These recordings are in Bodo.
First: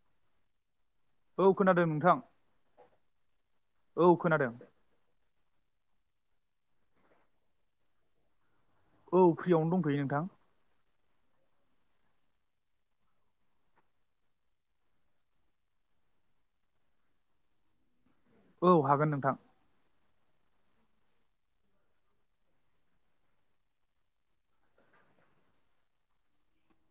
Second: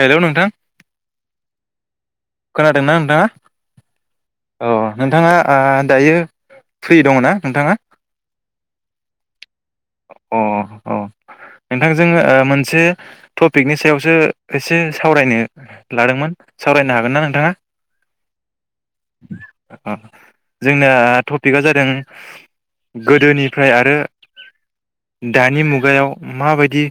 हेल' नोंथां औ खोनादों नोंथां। खोनादोंना नोंथाङा औ खोनादों अ नोंथाङा दायो फ्रि दङ ना नोंथाङा? औ फ्रियावनो दंथ'यो नोंथां। अ अ नोंथांजों मोनसे टपिकनि सायावसो एसे सावरायनो लादोंमोन सावरायनो हा गोनना नोंथाङा? औ हागोन नोंथां। अ जोंना टपिकआ जादों गोदोनिफ्राय आरो दानि मुगायाव माबायदि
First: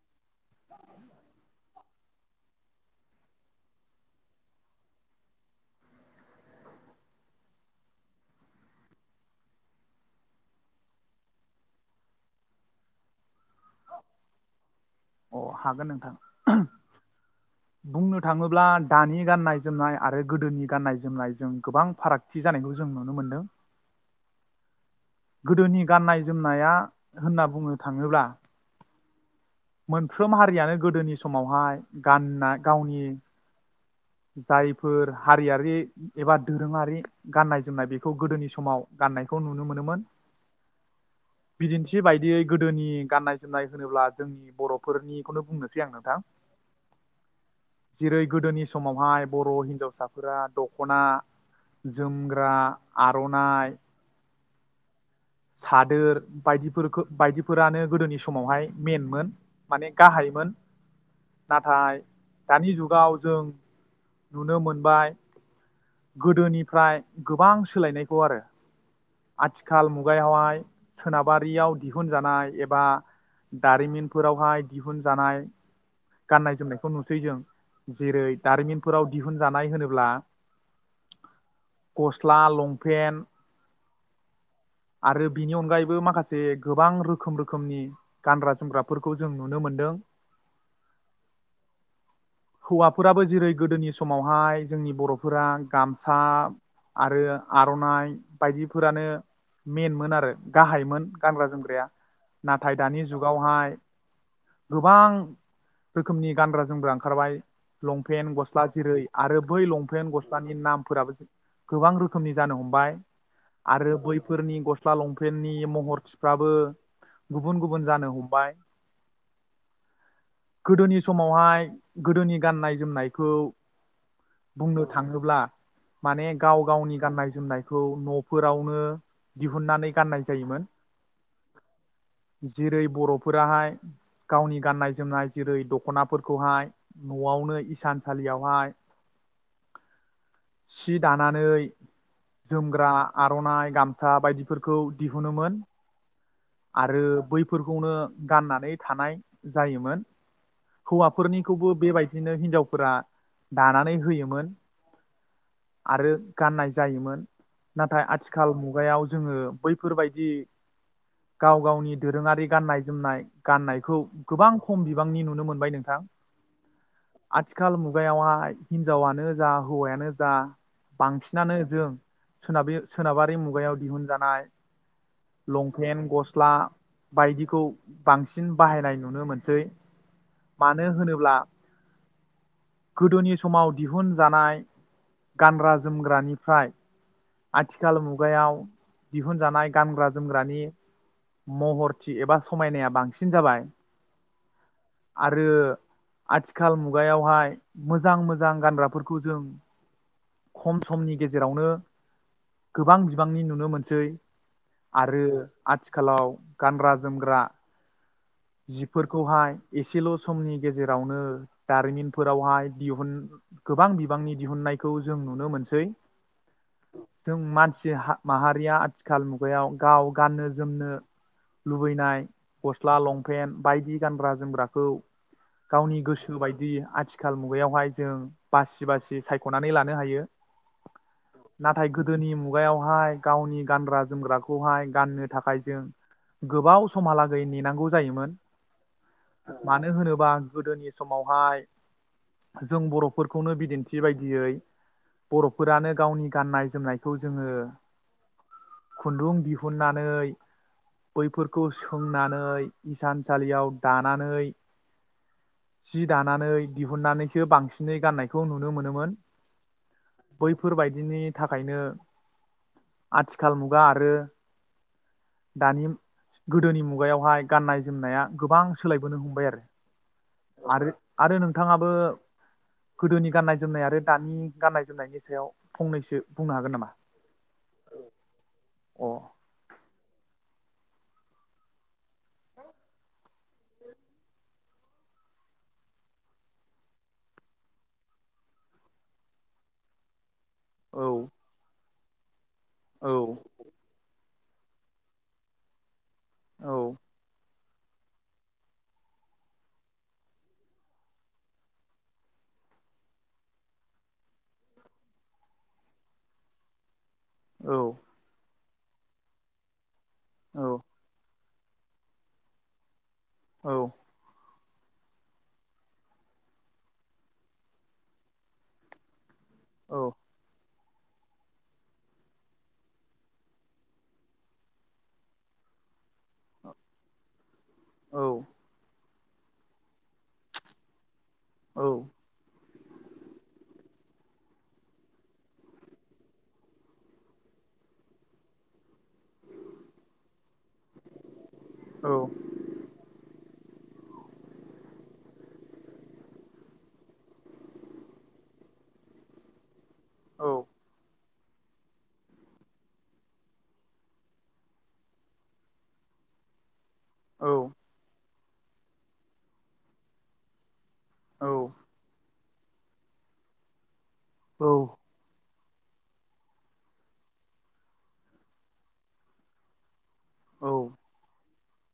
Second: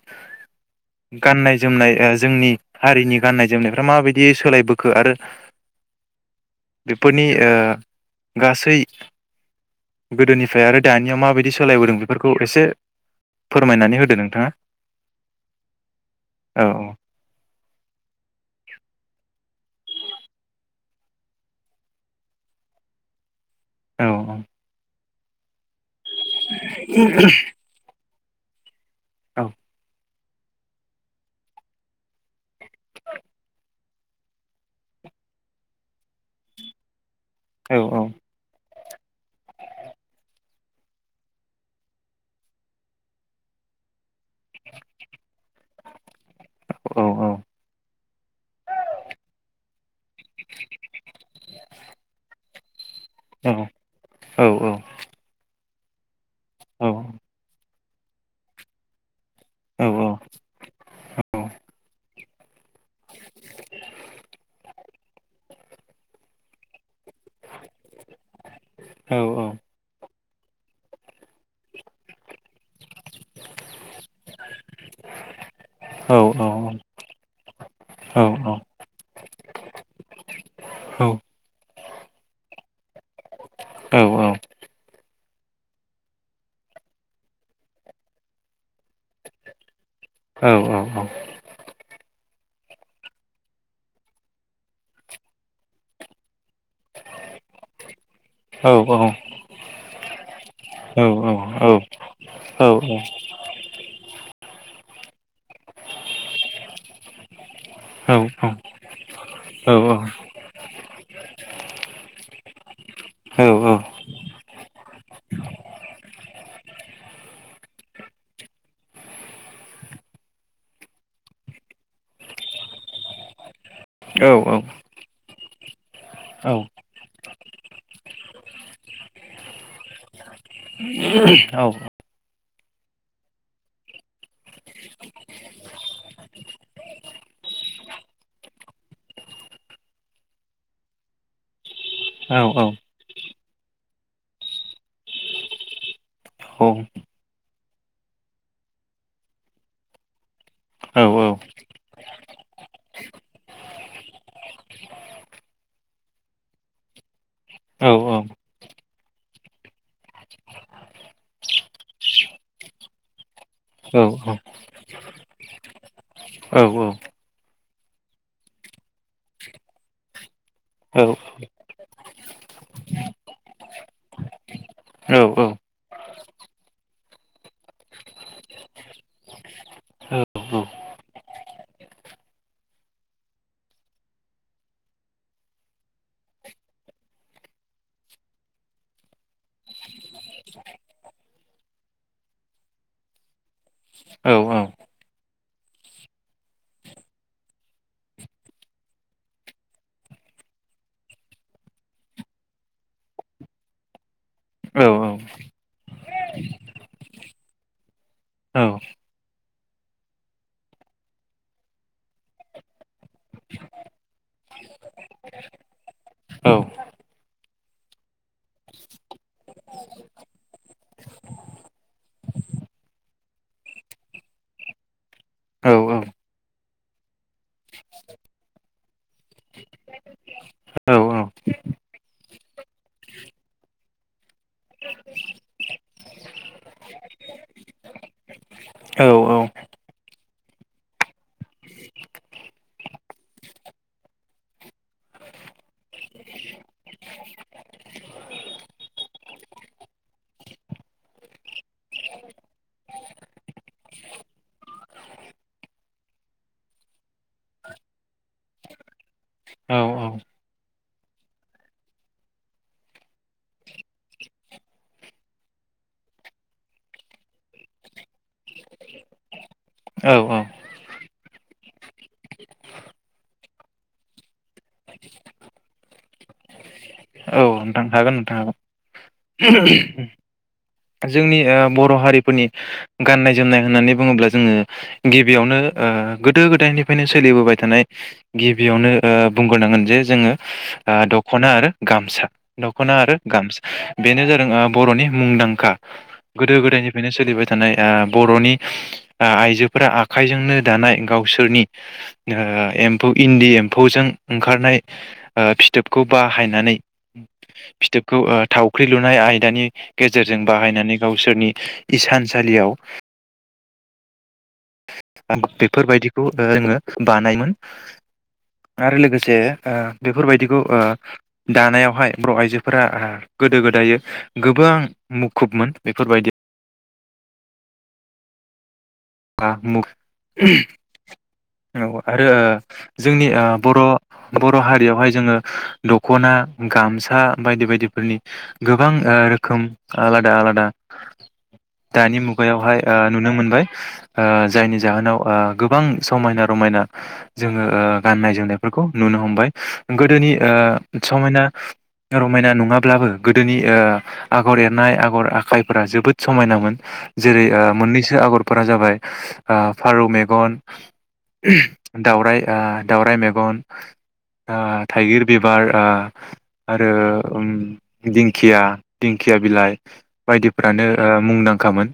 गाननाय जोमनाय जोंनि हारिनि गाननाय जोमनायफ्रा माबायदि सोलायबो आरो बेफोरनि गासै गोदोनिफ्राय आरो दानिया माबायदि सोलायबोदों बेफोरखौ एसे फोरमायनानै होदो नोंथाङा। अ हागोन नोंथां औ बुंनो थाङोब्ला दानि गाननाय जोमनाय आरो गोदोनि गाननाय जोमनायजों गोबां फारागथि जानायखौ जों नुनो मोनदों। औ औ। गोदोनि गाननाय जोमनाया होनना बुंनो थाङोब्ला औ। मोनफ्रोम हारियानो गोदोनि समावहाय गाननाय गावनि जायफोर हारियारि एबा दोरोङारि गाननाय औ जोमनाय औ बेखौ गोदोनि समाव गाननायखौ नुनो मोनोमोन‌। बिदिन्थि बायदियै गोदोनि गाननाय जोमनाय होनोब्ला जोंनि बर'फोरनिखौनो बुंनोसै आं नोंथां। औ जेरै गोदोनि [unintelligible] बर' हिनजावसाफोरा दख'ना जोमग्रा आर'नाइ औ औ सादोर बायदिफोरखौ बायदिफोरानो गोदोनि समावहाय मेइनमोन। माने गाहायमोन नाथाय दानि जुगाव जों नुनो मोनबाय गोदोनिफ्राय गोबां सोलायनायखौ आरो आथिखाल मुगायाव मुगायावहाय सोनाबारियाव दिहुनजानाय एबा दारिमिनफोरावहाय दिहुन जानाय गाननाय जोमनायखौ नुसै जों जेरै दारिमिनफोराव दिहुनजानाय होनोब्ला औ गस्ला लंफेन्ट औ औ आरो बिनि अनगायैबो माखासे गोबां रोखोम रोखोमनि गानग्रा जोमग्राफोरखौ जों नुनो मोनदों हौवाफोराबो जेरै गोदोनि समावहाय जोंनि बर' फोरा गामसा आरो आरनाइ बायदिफोरानो मेन मोन आरो गाहाइमोन गानग्रा जोमग्राया नाथाय दानि जुगावहाय गोबां रोखोमनि गानग्रा जोमग्रा ओंखारबाय लंपेन्ट गस्ला जेरै आरो बै लंपेट लंपेन गस्लानि नामफोराबो गोबां रोखोमनि जानो हमबाय आरो बैफोरनि गस्ला लंपेननि महरथिफ्राबो गुबुन गुबुन जानो हमबाय गोदोनि समावहाय गोदोनि गाननाय जोमनायखौ औ बुंनो थाङोब्ला माने औ गाव गावनि गाननाय जोमनायखौ न'फोरावनो दिहुननानै गाननाय जायोमोन जेरै बर'फोरा हाय गावनि गाननाय जोमनाय जेरै दख'नाफोरखौहाय न'आवनो इसानसालियावहाय सि दानानै जोमग्रा आरनाइ गामसा बायदिफोरखौ दिहुनोमोन आरो बैफोरखौनो गाननानै थानाय जायोमोन हौवाफोरनिखौबो बेबायदिनो हिनजावफोरा दानानै होयोमोन आरो गाननाय जायोमोन नाथाय आथिखाल मुगायाव जोङो बैफोरबायदि गाव गावनि दोरोङारि गाननाय जोमनाय गाननायखौ गोबां खम बिबांनि नुनो मोनबाय नोंथां आथिखाल मुगायावहाय हिनजावानो जा हौवायानो जा बांसिनानो जों सोनाबारि मुगायाव दिहुनजानाय लंपेन्ट गस्ला बायदिखौ बांसिन बाहायनाय नुनो मोनसै मानो होनोब्ला गोदोनि समाव दिहुनजानाय गानग्रा जोमग्रानिफ्राय आथिखाल मुगायाव दिहुनजानाय गानग्रा जोमग्रानि महरथि एबा समायनाया बांसिन जाबाय आरो आथिखाल मुगायावहाय मोजां मोजां गानग्राफोरखौ जों खम समनि गेजेरावनो गोबां बिबांनि नुनो मोनसै आरो आथिखालाव गानग्रा जोमग्रा जिफोरखौहाय एसेल समनि गेजेरावनो दारिमिनफोरावहाय गोबां बिबांनि दिहुननाय खौ जों नुनो मोनसै जों मानसि माहारिया आथिखाल मुगायाव गाव गाननो जोमनो लुबैनाय गस्ला लंपेन्ट बायदि गानग्रा जोमग्राखौ गावनि गोसो बायदि आथिखाल मुगायावहाय जों बासि बासि साइखनाय सायख'नानै लानो हायो नाथाय गोदोनि मुगायावहाय गावनि गानग्रा जोमग्राखौहाय गाननो थाखाय जों गोबाव समहालागै नेनांगौ जायोमोन मानो होनोबा गोदोनि समावहाय जों बर'फोरखौनो बिदिन्थि बायदियै गिबियै बर'फोरानो गावनि गाननाय जोमनायखौ जोङो ग खुन्दुं दिहुननानै बैफोरखौ सोंनानै इसानसालियाव दानानै जि दानानै दिहुनन्नानैसो बांसिनै गाननायखौ नुनो मोनोमोन बैफोरबायदिनि थाखायनो आथिखाल मुगा आरो दानि गोदोनि मुगायावहाय गाननाय जोमनाया गोबां सोलायबोनो हमबाय आरो आरो नोंथाङाबो गोदोनि गाननाय जोमनाय आरो दानि गाननाय जोमनायनि सायाव फंनैसो बुंनो हागोन नामा? नोंथां हागोन नोंथां औ जोंनि ओ बर' हारिफोरा फोरनि गान्नाय जोमनाय होननानै बुङोब्ला जोङो गिबियावनो गोदो गोदायनिफ्रायनो सोलिबोबाय थानाय गिबियावनो बुंग्रोनांगोन जे जोङो आ औ दखना आरो गामसा दख'ना औ आरो गामस बेनो जादों बर'नि मुंदांखा गोदो औ गोदायनिफ्रायनो सोलिबाय थानाय बर'नि आइजोफोरा आखाइजोंनो दानाय गावसोरनि एम्फौ इन्दि एम्फौजों ओंखारनाय फिथोबखौ बाहायनानै औ फिथोबखौ थावख्रि लुनाय आयदानि गेजेरजों औ बाहायनानै गावसोरनि इसानसालियाव औ बेफोरबायदिखौ जोङो बानायमोन आरो लोगोसे औ बेफोरबायदिखौ दानायावहाय बर' आइजोफोरा गोदो गोदायो गोबां मुखुबमोन बेफोरबायदि औ [unintelligible] औ औ आरो जोंनि बर' बर' हारियावहाय जोङो दख'ना गामसा बायदि बायदिफोरनि गोबां रोखोम आलादा आलादा दानि मुगायावहाय नुनो मोनबाय [inaudible] जायनि जाहोनाव ओ गोबां समायना रमायना जोङो गाननाय जोमनायफोरखौ नुनो हमबाय गोदोनि ओ समायना रमायना नङाब्लाबो गोदोनि आगर एरनाय आगर आखाइफोरा जोबोद समायनामोन जेरै मोननैसो आगर फोरा‌ जाबाय फारौ मेगन दाउराय दा दाउराइ मेगन आ थाइगिर बे ओ आरो ओम दिंखिया दिंखिया बिलाइ औ बायदिफ्रानो ओम मुंदांखामोन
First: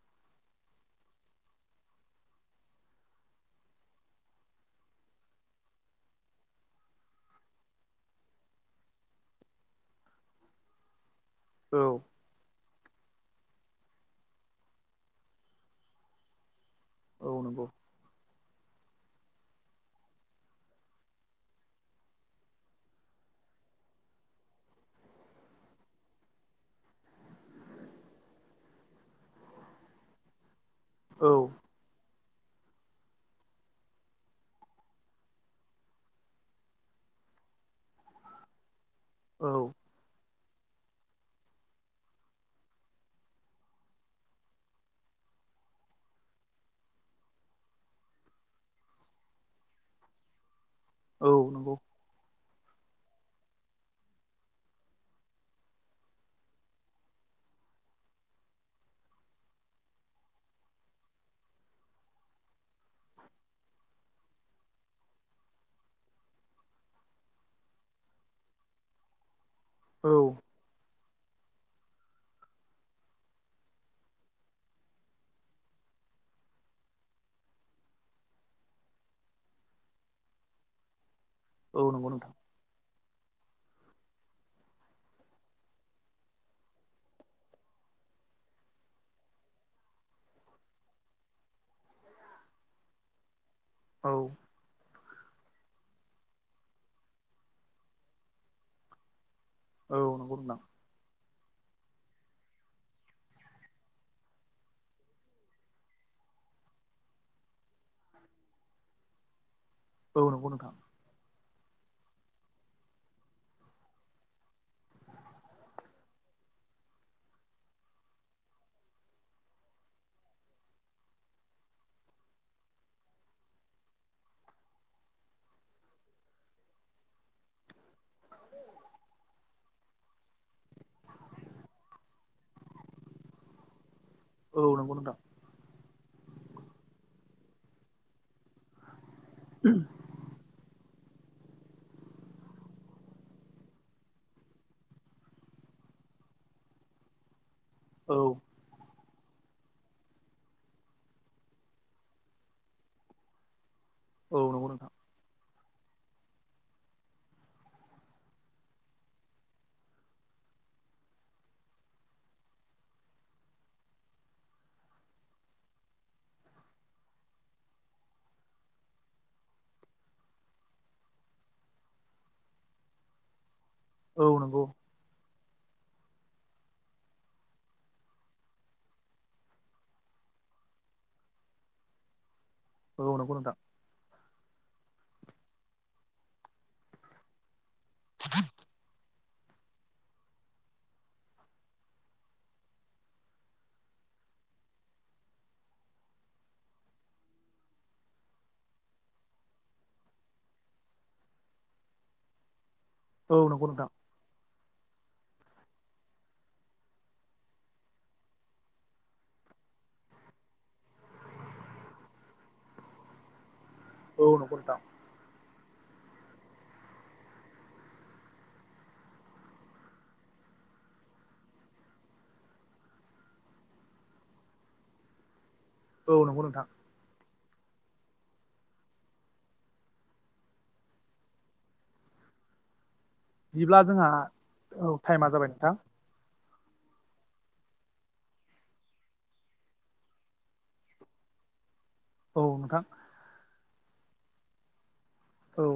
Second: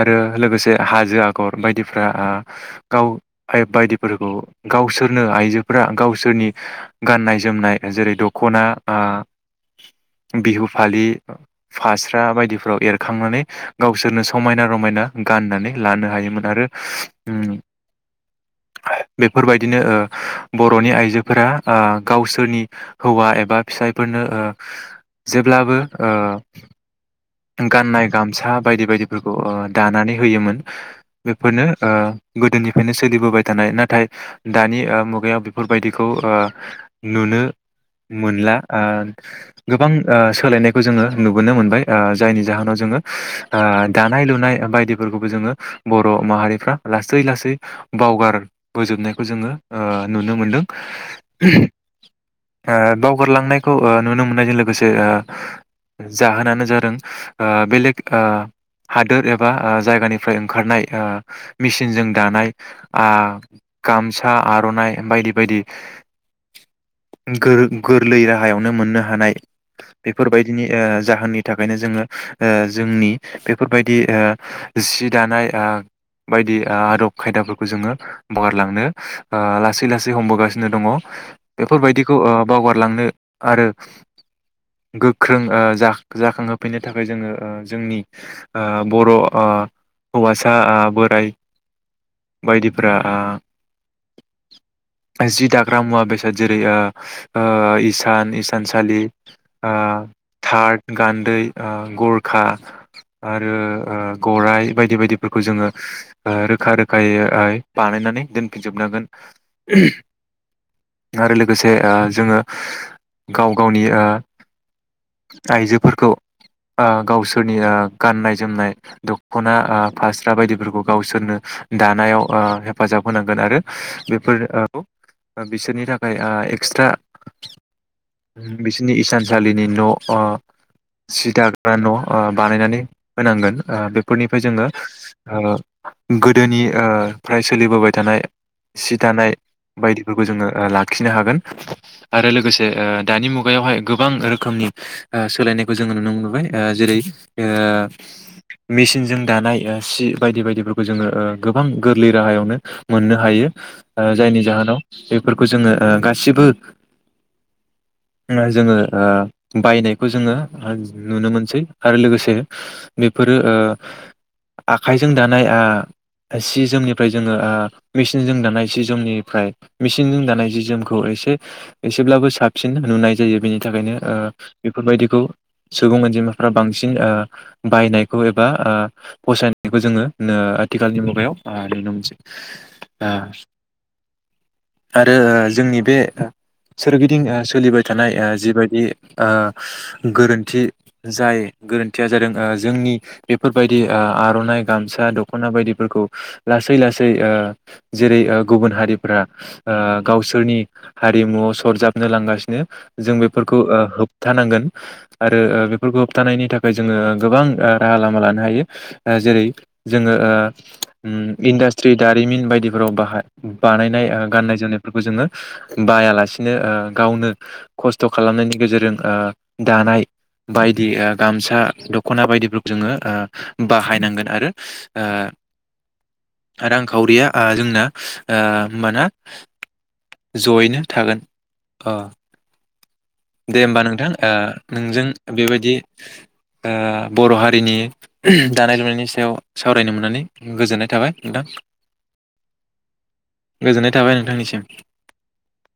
आरो लोगोसे हाजो जो आगर बायदिफ्रा गाव बायदिफोरखौ गावसोरनो आइजोफोरा गावसोरनि गाननाय जोमनाय जेरै दख'ना आ बिहु फालि औ फास्रा बायदिफ्राव एरखांनानै गावसोरनो समायना रमायना गाननानै लानो हायोमोन आरो औ उम नंगौ बेफोरबायदिनो ओ बर'नि आइजोफोरा ओ गावसोरनि हौवा एबा फिसायफोरनो ओ जेब्लाबो ओ गाननाय गामसा बायदि बायदिफोरखौ ओ दानानै होयोमोन औ बेफोरनो ओ गोदोनिफ्रायनो सोलिबोबाय थानाय नाथाय दानि ओ मुगायाव बेफोरबादिखौ ओ नुनो मोनला ओ औ गोबां ओ सोलायनायखौ जोङो नुबोनो मोनबाय ओ जायनि जाहोनाव जोङो ओ दानाय लुनाय बायदिफोरखौबो जोङो बर' माहारिफ्रा लासै लासै बावगार बोजोबनायखौ जोङो ओ नुनो मोनदों औ नंगौ ओ बावगारलांनायखौ ओ नुनो मोननायजों लोगोसे ओ जाहोनानो जादों ओ बेलेग ओ हादोर एबा जायगानि फ्राय ओंखारनाय ओ मेसिनजों दानाय आ गामसा आर'नाइ बायदि बायदि गोर गोरलै राहायावनो मोननो हानाय औ बेफोरबायदिनो ओ जाहोननि थाखायनो जोङो ओ जोंनि बेफोरबायदि ओ जि दानाय ओ बायदि आदब खायदाफोरखौ जोङो बावगारलांनो लासै लासै हमबोगासिनो दङ' औ नंगौ बेफोरबादिखौ ओ नोंथां बावगारलांनो आरो गोख्रों ओ जाख जाखांहोफैनो थाखाय जोङो जोंनि बर' ओ हौवासा आ बोराइ बायदिफोरा आ औ। जि दाग्रा मुवा बेसाद जेरै ओ ओ इसान इसानसालि ओ औ नंगौ नोंथां थार गान्दै ओ गर खा आरो ओ गराय बायदि बायदिफोरखौ जोङो ओ रोखा रोखायै बानायनानै दोनफिनजोबनांगोन औ नंगौ नोंथां आरो लोगोसे ओ जोङो गाव गावनि ओ आइजोफोरखौ ओ गावसोरनि ओ गाननाय जोमनाय द खना ओ फास्रा बायदिफोरखौ गावसोरनो दानायाव ओ हेफाजाब होनांगोन आरो बेफोर बिसोरनि थाखाय ओ एक्सट्रा बिसोरनि इसानसालिनि न' अ सि दाग्रा न' ओ बानायनानै होनांगोन ओ बे फोरनिफाय औ जोङो नंगौ नोंथां ओ गो दोनि ओ फ्राय सोलिबोबाय थानाय सि दानाय बायदिफोरखौ जोङो ओ लाखिनो हागोन आरो लोगोसे ओ दानि मुगायावहाय गोबां रोखोमनि ओ सोलायनायखौ जोङो नुनो मोनबोनाय ओ जेरै औ ओ मेसिनजों दानाय ओ सि बायदि बायदिफोरखौ जोङो ओ गोबां गोरलै राहायावनो मोननो हायो ओ औ जायनि नंगौ जाहोनाव नोंथां बेफोरखौ जोङो ओ गासिबो ओ जोङो ओ बायनायखौ जोङो नुनो मोनसै आरो लोगोसे बेफोर रो ओ आखाइजों दानाय आ सि जोमनिफ्राय जोङो आ मेसिनजों दानाय सि जोमनिफ्राय मेसिनजों दानाय जि जोमखौ एसे एसेब्लाबो साबसिन नुनाय जायो बेनि थाखायनो ओ औ नंगौ बेफोरबायदिखौ सुबुं अनजिमाफ्रा बांसिन ओ बायनाय खौ एबा ओ फसायनायखौ जोङो ओ आथिखालनि मुगायाव ओ नुनो मोनसै। औ नंगौ नोंथां। ओ ओ जोंनि बे सोरगिदिं ओ सोलिबाय थानाय ओ जिबायदि ओ गोरोन्थि जाय गोरोन्थिया जादों ओ जोंनि बेफोरबायदि ओ आर'नाइ गामसा दख'ना बायदिफोरखौ लासै लासै ओ जेरै ओ गुबुन हारिफ्रा ओ गावसोरनि हारिमुआव सरजाबनो लांगासिनो। जों औ बेफोरखौ नंगौ ओ नोंथां होबथानांगोन आरो ओ बेफोरखौ होबथानायनि थाखाय जोङो गोबां ओ राहा लामा लानो हायो जेरै जोङो ओ उम इन्डास्ट्रि दारिमिन बायदिफोराव बाहाय बानायनाय ओ औ गाननाय नंगौ नोंथां जोमनायफोरखौ जोङो बायालासिनो ओ गावनो खस्थ' खालामनायनि गेजेरजों ओ दानाय बायदि गामसा दख'ना बायदिफोरखौ जोङो ओ बाहायनांगोन आरो ओ औ नंगौ नोंथां रांखावरिया ओ जों ना ओ होनबाना जयैनो थागोन ओ दे बिदिब्ला होमबा नोंथां जोंहा ओ औ नोंजों टाइमा जाबाय नोंथां बेबायदि ओ बर' हा रिनि दानाय लुनायनि सायाव सावरायनो मोननानै गोजोननाय थाबाय नोंथां। औ नोंथां। गोजोननाय थाबाय नोंथांनिसिम। औ।